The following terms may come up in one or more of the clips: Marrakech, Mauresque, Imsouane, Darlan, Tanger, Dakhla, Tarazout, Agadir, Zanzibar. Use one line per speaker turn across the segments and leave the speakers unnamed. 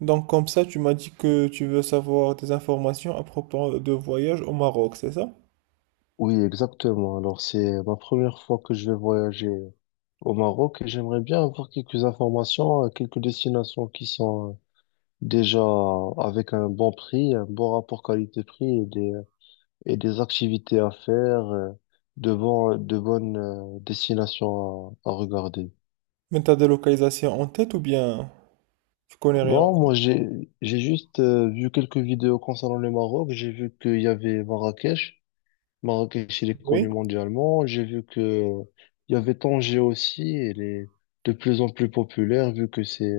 Donc comme ça, tu m'as dit que tu veux savoir des informations à propos de voyage au Maroc, c'est ça?
Oui, exactement. Alors, c'est ma première fois que je vais voyager au Maroc et j'aimerais bien avoir quelques informations, quelques destinations qui sont déjà avec un bon prix, un bon rapport qualité-prix et des activités à faire, de bonnes destinations à regarder.
Mais t'as des localisations en tête ou bien tu connais rien? En
Bon,
tête
j'ai juste vu quelques vidéos concernant le Maroc. J'ai vu qu'il y avait Marrakech. Marrakech, il est connu
Oui.
mondialement. J'ai vu que il y avait Tanger aussi. Elle est de plus en plus populaire vu que c'est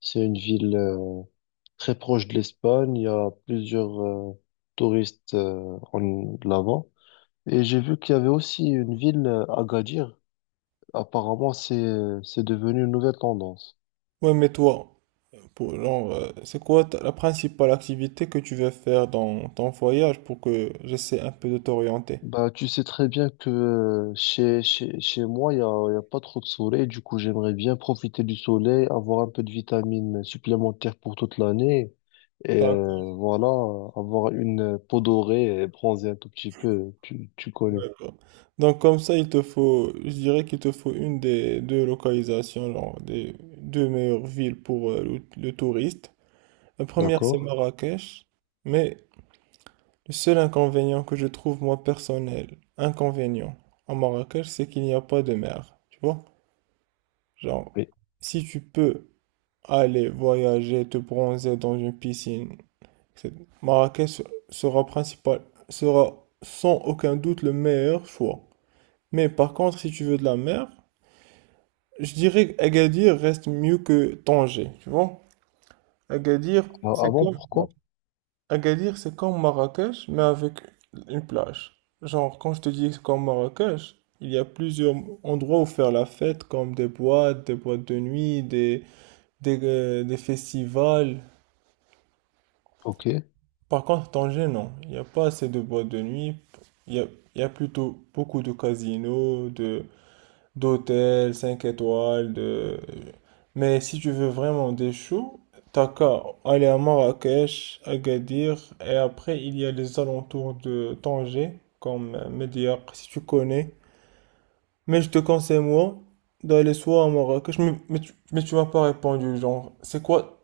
c'est une ville très proche de l'Espagne. Il y a plusieurs touristes en là-bas. Et j'ai vu qu'il y avait aussi une ville, Agadir. Apparemment, c'est devenu une nouvelle tendance.
Ouais, mais toi, pour, genre, c'est quoi la principale activité que tu veux faire dans ton voyage pour que j'essaie un peu de t'orienter?
Bah, tu sais très bien que chez moi, il y a pas trop de soleil. Du coup, j'aimerais bien profiter du soleil, avoir un peu de vitamines supplémentaires pour toute l'année. Et voilà, avoir une peau dorée et bronzer un tout petit peu. Tu connais,
D'accord. Donc comme ça, il te faut, je dirais qu'il te faut une des deux localisations, genre, des deux meilleures villes pour le touriste. La première, c'est
d'accord?
Marrakech, mais le seul inconvénient que je trouve moi personnel, inconvénient à Marrakech, c'est qu'il n'y a pas de mer. Tu vois? Genre,
Oui.
si tu peux aller voyager, te bronzer dans une piscine, c'est- Marrakech sera principal, sera sans aucun doute le meilleur choix. Mais par contre, si tu veux de la mer, je dirais Agadir reste mieux que Tanger, tu vois? Agadir,
Ah
c'est
bon,
comme,
pourquoi?
Agadir, c'est comme Marrakech, mais avec une plage. Genre, quand je te dis que c'est comme Marrakech, il y a plusieurs endroits où faire la fête, comme des boîtes de nuit, des festivals.
Ok.
Par contre, Tanger, non. Il n'y a pas assez de boîtes de nuit. Il y a, il y a plutôt beaucoup de casinos, de, d'hôtel, 5 étoiles, de... Mais si tu veux vraiment des choux, t'as qu'à aller à Marrakech, Agadir, et après il y a les alentours de Tanger, comme Médiocre, si tu connais. Mais je te conseille, moi, d'aller soit à Marrakech, mais tu m'as pas répondu, genre, c'est quoi,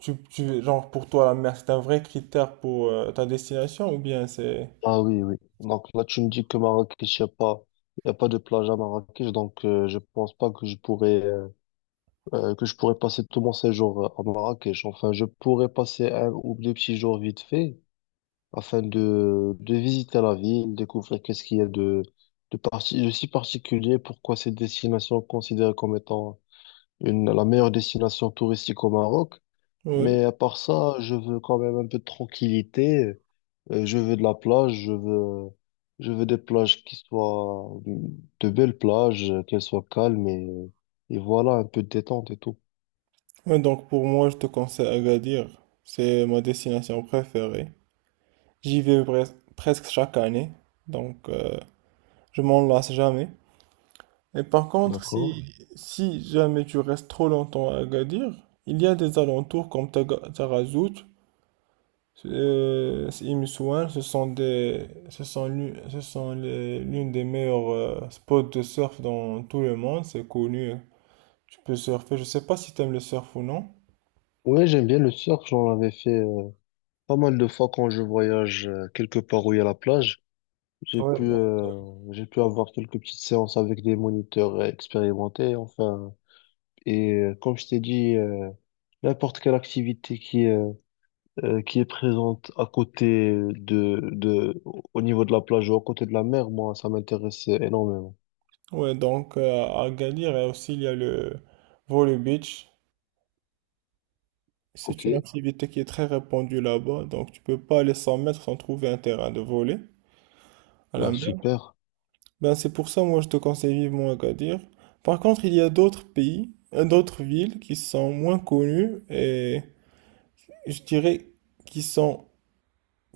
genre, pour toi, la mer, c'est un vrai critère pour ta destination, ou bien c'est...
Ah oui, oui. Donc là, tu me dis que Marrakech, il y a pas de plage à Marrakech. Donc, je pense pas que je pourrais passer tout mon séjour à Marrakech. Enfin, je pourrais passer un ou deux petits jours vite fait afin de visiter la ville, découvrir qu'est-ce qu'il y a de si particulier, pourquoi cette destination est considérée comme étant la meilleure destination touristique au Maroc.
Oui.
Mais à part ça, je veux quand même un peu de tranquillité. Je veux de la plage, je veux des plages qui soient de belles plages, qu'elles soient calmes et voilà, un peu de détente et tout.
Ouais, donc pour moi, je te conseille Agadir, c'est ma destination préférée. J'y vais presque chaque année, donc je m'en lasse jamais. Et par contre,
D'accord?
si jamais tu restes trop longtemps à Agadir, il y a des alentours comme Tarazout, Imsouane, ce sont l'une des meilleures spots de surf dans tout le monde, c'est connu. Tu peux surfer, je sais pas si tu aimes le surf ou non.
Ouais, j'aime bien le surf. J'en avais fait pas mal de fois quand je voyage quelque part où il y a la plage. J'ai
Ouais,
pu,
donc,
euh, j'ai pu avoir quelques petites séances avec des moniteurs expérimentés, enfin. Et comme je t'ai dit, n'importe quelle activité qui est présente à côté au niveau de la plage ou à côté de la mer, moi, ça m'intéresse énormément.
ouais, donc à Agadir, et aussi il y a le Vole Beach. C'est
Ok,
une activité qui est très répandue là-bas, donc tu peux pas aller 100 mètres sans trouver un terrain de volley à la
bah
mer.
super.
Ben c'est pour ça, moi je te conseille vivement Agadir. Par contre, il y a d'autres pays, d'autres villes qui sont moins connues et je dirais qui sont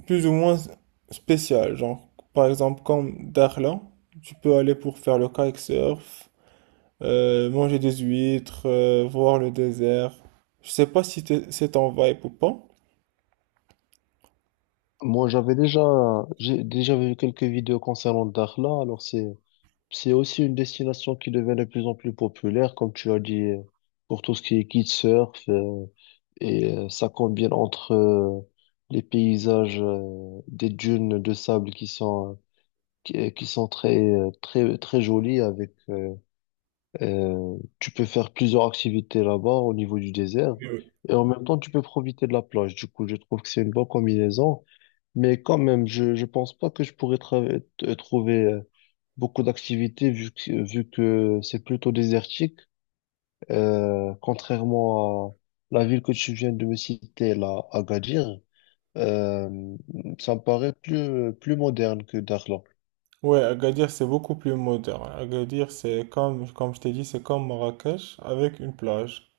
plus ou moins spéciales. Genre, par exemple, comme Darlan, tu peux aller pour faire le kitesurf, manger des huîtres, voir le désert. Je sais pas si c'est ton vibe ou pas.
Moi, j'avais déjà, j'ai déjà vu quelques vidéos concernant Dakhla, C'est aussi une destination qui devient de plus en plus populaire, comme tu as dit, pour tout ce qui est kitesurf, ça combine entre les paysages des dunes de sable qui sont très très jolies avec tu peux faire plusieurs activités là-bas au niveau du désert et en même temps tu peux profiter de la plage. Du coup, je trouve que c'est une bonne combinaison. Mais quand même, je pense pas que je pourrais trouver beaucoup d'activités vu que c'est plutôt désertique. Contrairement à la ville que tu viens de me citer, là, Agadir, euh, ça me paraît plus moderne que Dakhla.
Ouais, Agadir, c'est beaucoup plus moderne. Agadir, c'est comme, comme je t'ai dit, c'est comme Marrakech avec une plage.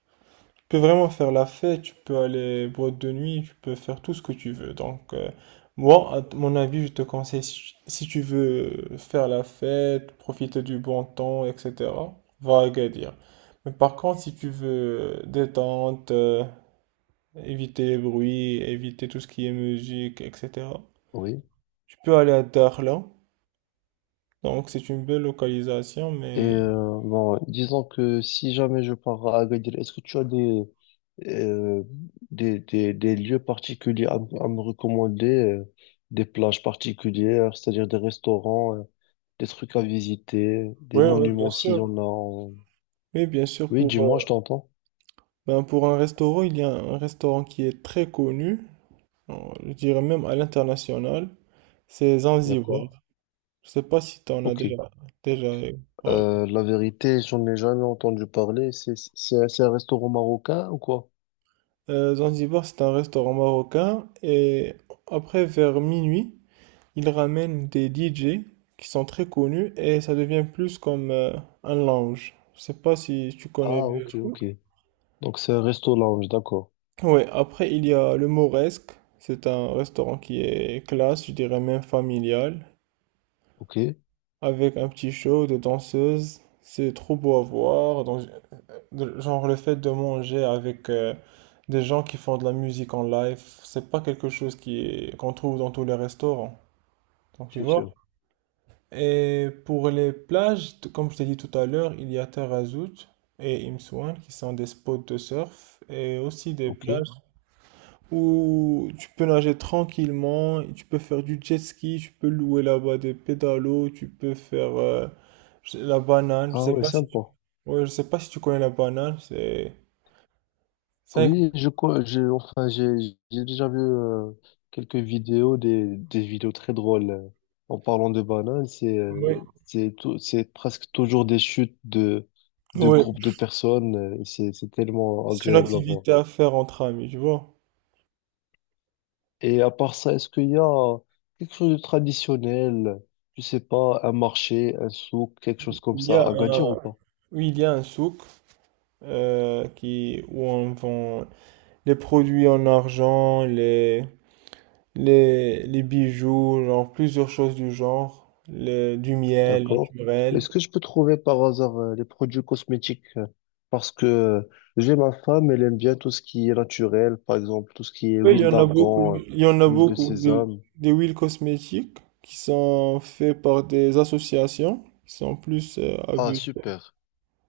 Tu peux vraiment faire la fête, tu peux aller boîte de nuit, tu peux faire tout ce que tu veux. Donc, moi, à mon avis, je te conseille, si tu veux faire la fête, profiter du bon temps, etc., va à Agadir. Mais par contre, si tu veux détente, éviter les bruits, éviter tout ce qui est musique, etc.,
Oui.
tu peux aller à Dakhla. Donc, c'est une belle localisation,
Et
mais
bon, disons que si jamais je pars à Agadir, est-ce que tu as euh, des lieux particuliers à me recommander, des plages particulières, c'est-à-dire des restaurants, des trucs à visiter, des
oui, oui, bien
monuments s'il y
sûr.
en a. en-
Oui, bien sûr,
Oui,
pour,
dis-moi, je t'entends.
ben, pour un restaurant, il y a un restaurant qui est très connu, euh, je dirais même à l'international, c'est Zanzibar.
D'accord.
Je sais pas si tu en as
Ok.
déjà, déjà parlé.
La vérité, j'en ai jamais entendu parler. C'est un restaurant marocain ou quoi?
Zanzibar, c'est un restaurant marocain et après, vers minuit, ils ramènent des DJ qui sont très connus et ça devient plus comme un lounge. Je sais pas si tu connais
Ah,
le
ok,
truc.
ok. Donc c'est un resto lounge, d'accord.
Ouais, après il y a le Mauresque, c'est un restaurant qui est classe, je dirais même familial,
Ok,
avec un petit show de danseuses, c'est trop beau à voir, donc, genre le fait de manger avec des gens qui font de la musique en live, c'est pas quelque chose qui qu'on trouve dans tous les restaurants, donc tu
c'est
vois.
sûr.
Et pour les plages, comme je t'ai dit tout à l'heure, il y a Tarazout et Imsouane qui sont des spots de surf et aussi des
Ok.
plages. Où tu peux nager tranquillement, tu peux faire du jet ski, tu peux louer là-bas des pédalos, tu peux faire la banane. Je
Ah
sais
ouais,
pas si tu,
sympa.
ouais, je sais pas si tu connais la banane, c'est
Oui, je co, j'ai, enfin, j'ai déjà vu quelques vidéos, des vidéos très drôles. En parlant de bananes,
un- ouais,
c'est c'est presque toujours des chutes de
ouais,
groupes de personnes. C'est tellement
c'est une
agréable à voir.
activité à faire entre amis, tu vois.
Et à part ça, est-ce qu'il y a quelque chose de traditionnel? Je sais pas, un marché, un souk, quelque chose comme
Il y
ça,
a
à Agadir ou
un,
pas?
oui, il y a un souk où on vend les produits en argent, les bijoux, genre plusieurs choses du genre, du miel
D'accord.
naturel.
Est-ce que je peux trouver par hasard les produits cosmétiques? Parce que j'ai ma femme, elle aime bien tout ce qui est naturel, par exemple, tout ce qui est
Oui, il y
huile
en a beaucoup.
d'argan,
Il y en a
huile de
beaucoup.
sésame.
Des huiles cosmétiques qui sont faites par des associations qui sont plus à
Ah,
but.
super.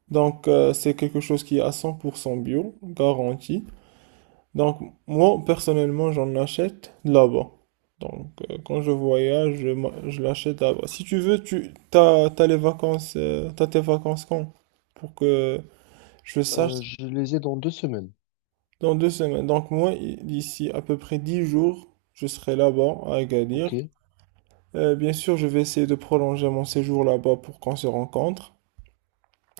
Donc, c'est quelque chose qui est à 100% bio, garanti. Donc, moi, personnellement, j'en achète là-bas. Donc, quand je voyage, je l'achète là-bas. Si tu veux, t'as les vacances, t'as tes vacances quand? Pour que je sache si-
Je les ai dans deux semaines.
dans deux semaines. Donc, moi, d'ici à peu près 10 jours, je serai là-bas à Agadir.
OK.
Bien sûr, je vais essayer de prolonger mon séjour là-bas pour qu'on se rencontre.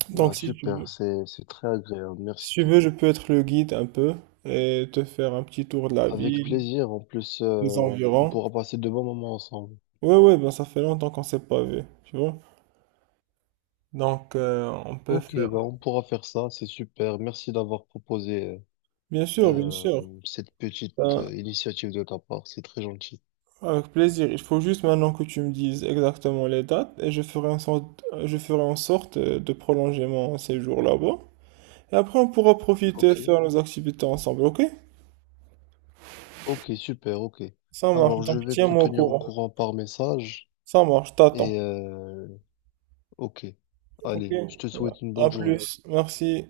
Donc,
Ah,
si tu veux,
super. C'est très agréable. Merci.
si tu veux, je peux être le guide un peu et te faire un petit tour de la
Avec
ville,
plaisir. En plus,
des
on
environs.
pourra passer de bons moments ensemble.
Ouais, ouais, ben ça fait longtemps qu'on s'est pas vu, tu vois. Donc, on peut
Ok,
faire.
bah on pourra faire ça, c'est super. Merci d'avoir proposé
Bien sûr, bien
euh,
sûr.
euh, cette petite
Ben,
initiative de ta part, c'est très gentil.
avec plaisir. Il faut juste maintenant que tu me dises exactement les dates et je ferai en sorte, je ferai en sorte de prolonger mon séjour là-bas. Et après, on pourra profiter et
Ok.
faire nos activités ensemble, ok?
Ok, super, ok.
Ça marche.
Alors, je
Donc,
vais te
tiens-moi au
tenir au
courant.
courant par message
Ça marche, t'attends.
et ok.
Ok.
Allez, je te souhaite une
À
bonne
Ouais.
journée.
plus. Merci.